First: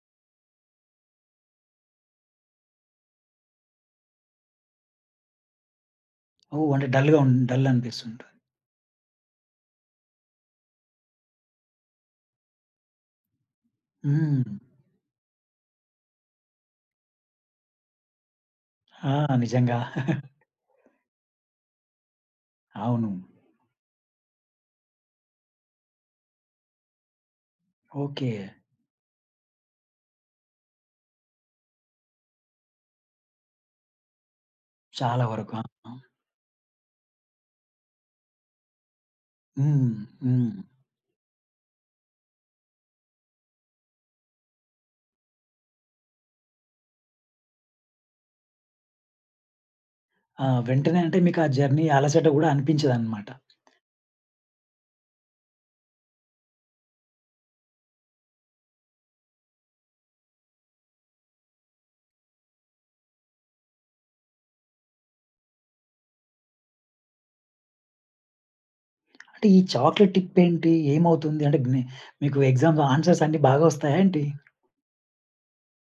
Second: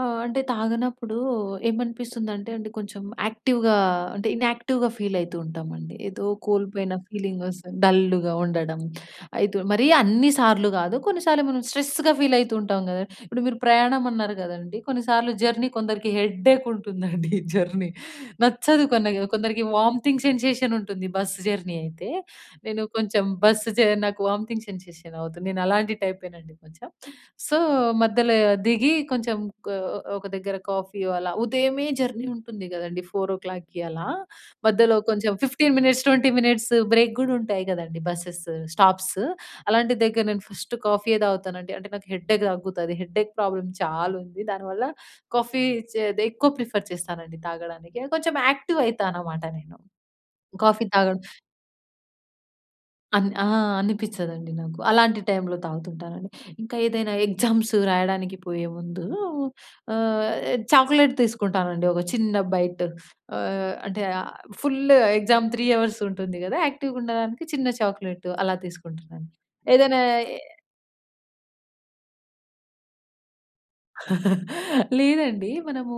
ఆహ్. అంటే తాగనప్పుడు ఏమనిపిస్తుందంటే అండి కొంచెం యాక్టివ్‌గా అంటే ఇన్‌యాక్టివ్‌గా ఫీల్ అయితూ ఉంటామండి. ఏదో ఓ! అంటే కోల్పోయిన డల్‌గా ఉం ఫీలింగ్ డల్ వస్తుంది. అనిపిస్తుంటు డల్‌గా ఉండడం అయితు మరి అన్ని సార్లు గాదు. కొన్నిసార్లు మనం స్ట్రెస్‌గా ఫీల్ అయితూ ఉంటాం గదా. ఇప్పుడు మీరు ప్రయాణం అన్నారు హ్మ్. గదండీ. కొన్నిసార్లు జర్నీ కొందరికి హెడ్డేక్ ఉంటుందండి జర్నీ. నచ్చదు కొన్న ఆ! కొందరికి నిజంగా. వోమిటింగ్ సెన్సేషన్ ఉంటుంది బస్ జర్నీ అయితే. నేను అవును. కొంచెం బస్ చె నాకు వామిటింగ్ సెన్సేషన్ అవుతుంది. నేనలాంటి టైపేనండి కొంచెం. సో మధ్యల ఓకే. దిగి కొంచెం క ఒక దగ్గర కాఫీ, ఇవాల ఉదయమే జర్నీ ఉంటుంది గదండీ 4:00కి అలా, మధ్యలో చాలా కొంచెం వరకు. 15 ఆ! మినిట్స్ 20 మినిట్స్ బ్రేక్ గూడా ఉంటాయి గదండీ బసెస్ స్టాప్స్. హ్మ్. అలాంటి దగ్గర నేను హ్మ్. ఫస్ట్ కాఫీ‌యే తాగుతానండి. అంటే నాకు హెడ్డేక్ తగ్గుతది. హెడ్డేక్ ప్రాబ్లమ్ చాలా ఉంది. దానివల్ల కాఫీ చే దె ఎక్కువ ప్రిఫర్ చేస్తానండి తాగడానికి. కొంచెం యాక్టివ్ అయితా అన్నమాట నేను. ఆ! కాఫీ వెంటనే అంటే తాగడం మీకా జర్నీ అలసట గూడా అనిపించదన్నమాట. అన్ ఆ! అనిపిచదండి నాకు. అలాంటి టైమ్‌లో తాగుతుంటానండి. ఇంకా ఏదైనా ఎగ్జామ్స్ రాయడానికి పోయేముందు ఆహ్. చాక్లెట్ తీసుకుంటానండి ఒక చిన్న బైట్. ఆహ్, అంటే ఆహ్, ఫుల్ ఎగ్జామ్ 3 అవర్స్ ఉంటుంది గదా. యాక్టివ్‌గా ఉండడానికి చిన్న చాక్లెట్ అలా తీసుకుంటానండి. అంటే ఈ ఏదైనా చాక్లేట్ టిప్ ఏంటి? ఏమవుతుంది? అంటే మీ మీకు ఎగ్జామ్ ఆన్సర్స్ అన్ని బాగా వస్తాయా ఏంటి? లేదండి. మనము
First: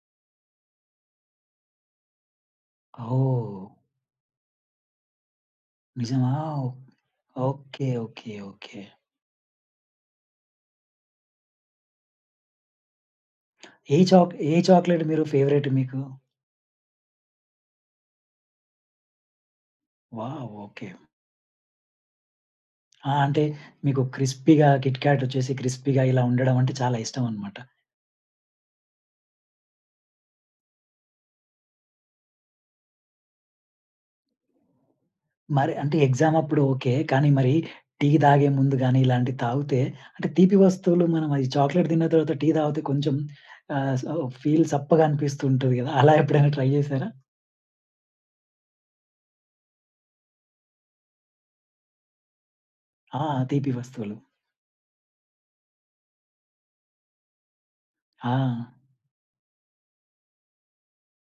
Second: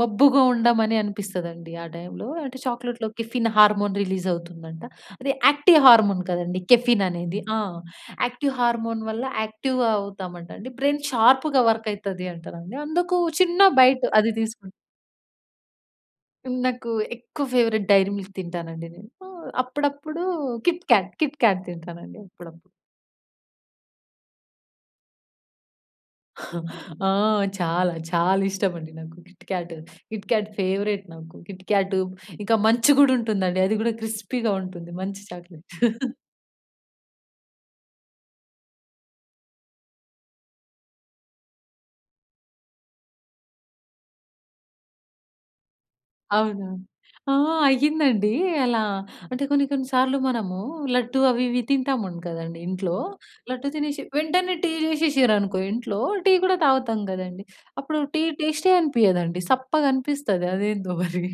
మబ్బుగా ఉండమని అని అనిపిస్తదండి ఆ టైమ్‌లో. అంటే చాక్లేట్‌లో కెఫెన్ ఓహ్! హార్మోన్ రిలీజ్ అవుతుందంట. అది యాక్టివ్ హార్మోన్ నిజమా? గదండీ కెఫెన్ అనేది. ఆ! Okay. Okay. Active okay. Hormone వల్ల యాక్టివ్‌గా అవుతామంట అండి. బ్రెయిన్ షార్ప్‌గా వర్క్ అయితది అంట అండి. అందుకు చిన్న ఏ బైట్ అది చాక్ ఏ తీసుకు చాక్లెట్ మీరు ఫేవరెట్ మీకు? నాకు ఎక్కువ ఫేవరెట్ 'డైరీ మిల్క్' తింటానండి నేను. అప్పుడప్పుడు వావ్! ఓకే. 'కిట్‌కాట్' 'కిట్‌కాట్' తింటానండి అప్పుడప్పుడు. ఆ! అంటే మీకు క్రిస్పీ‌గా 'కిట్‌కాట్' వచ్చేసి క్రిస్పీ‌గా ఇలా ఉండడం అంటే చాలా ఆ! ఇష్టం అన్నమాట. చాలా చాలా ఇష్టం అండి నాకు 'కిట్‌కాట్'. 'కిట్‌కాట్' ఫేవరెట్ నాకు. కిట్‌కాటు ఇంకా 'మంచ్' కూడా ఉంటుందండి. అది కూడా క్రిస్పీగా ఉంటుంది 'మంచ్' చాక్లెట్. మరి అంటే ఎగ్జామ్ అప్పుడు ఓకే. కానీ మరీ టీ తాగే ముందు గాని ఇలాంటివి తాగుతే అంటే తీపి వస్తువులు మనం అది చాక్లెట్ తిన్న తర్వాత టీ తాగితే కొంచెం ఆహ్, స ఫీల్ సప్పగా అనిపిస్తూ ఉంటది కదా. అలా ఎప్పుడైనా అవును. ట్రై జేసారా? ఆ! అయ్యిందండి. అలా అంటే కొన్ని కొన్ని సార్లు మనము లడ్డూ అవి ఇవి తింటాము గదండీ ఇంట్లో. ఆ! లడ్డూ తీపి తినేషి వస్తువులు. వెంటనే టీ చేశేషిర్రనుకో ఇంట్లో. టీ కూడా తాగుతాం గదండీ. అప్పుడు టీ ఆ! టేస్టే అనిపియదండి. సప్పగా అనిపిస్తది అదేందో మరి.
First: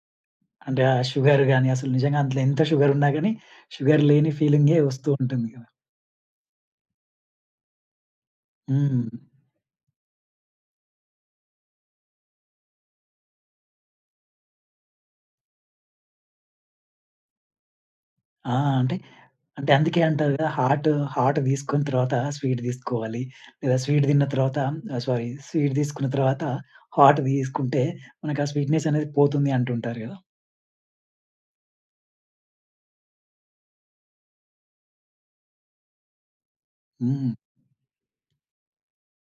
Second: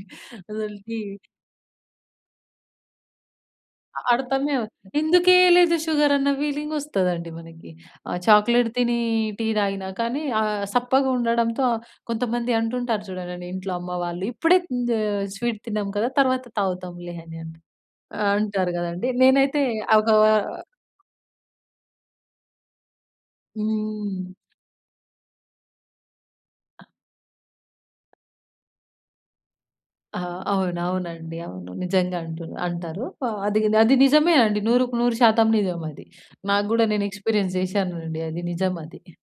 అసలు అంటే ఆ టీ షుగర్ గాని అసలు నిజంగా అందులో ఎంత షుగర్ ఉన్నా గాని షుగర్ లేని అర్థమే అవు ఫీలింగే వస్తూ ఉంటుంది. ఎందుకేయలేదు షుగర్ అన్న ఫీలింగ్ వస్తదండి మనకి. ఆ చాక్లెట్ తిని హ్మ్. టీ తాగినా కానీ ఆహ్. సప్పగా ఉండడంతో ఆహ్, కొంతమంది అంటుంటారు చూడండండి. ఇంట్లో అమ్మ వాళ్ళు ఇప్పుడే హ్మ్, ఆహ్, స్వీట్ తిన్నాం కదా! తర్వాత తాగుతాంలే అని అని ఆహ్, ఆ! అంటారు అంటే కదండీ. నేనైతే అంటే అందుకే ఒక అంటారు గదా! హాట్ హాట్ తీసుకున్న తర్వాత స్వీట్ తీసుకోవాలి. లేదా స్వీట్ తిన్న హ్మ్. తర్వాత ఆహ్, సారీ స్వీట్ తీసుకున్న తర్వాత హాట్ తీసుకుంటే మనకి ఆ స్వీట్‌నెస్ అనేది పోతుంది అంటుంటారు గదా! ఆ! అవును. అవునండి. అవును. నిజంగా అంటు అంటారు. ఆహ్. అది అది నిజమే అండి. 100కి 100% నిజం అది. నాకు కూడా నేను హ్మ్. ఎక్స్పీరియన్స్ చేశానండి. అది నిజమది.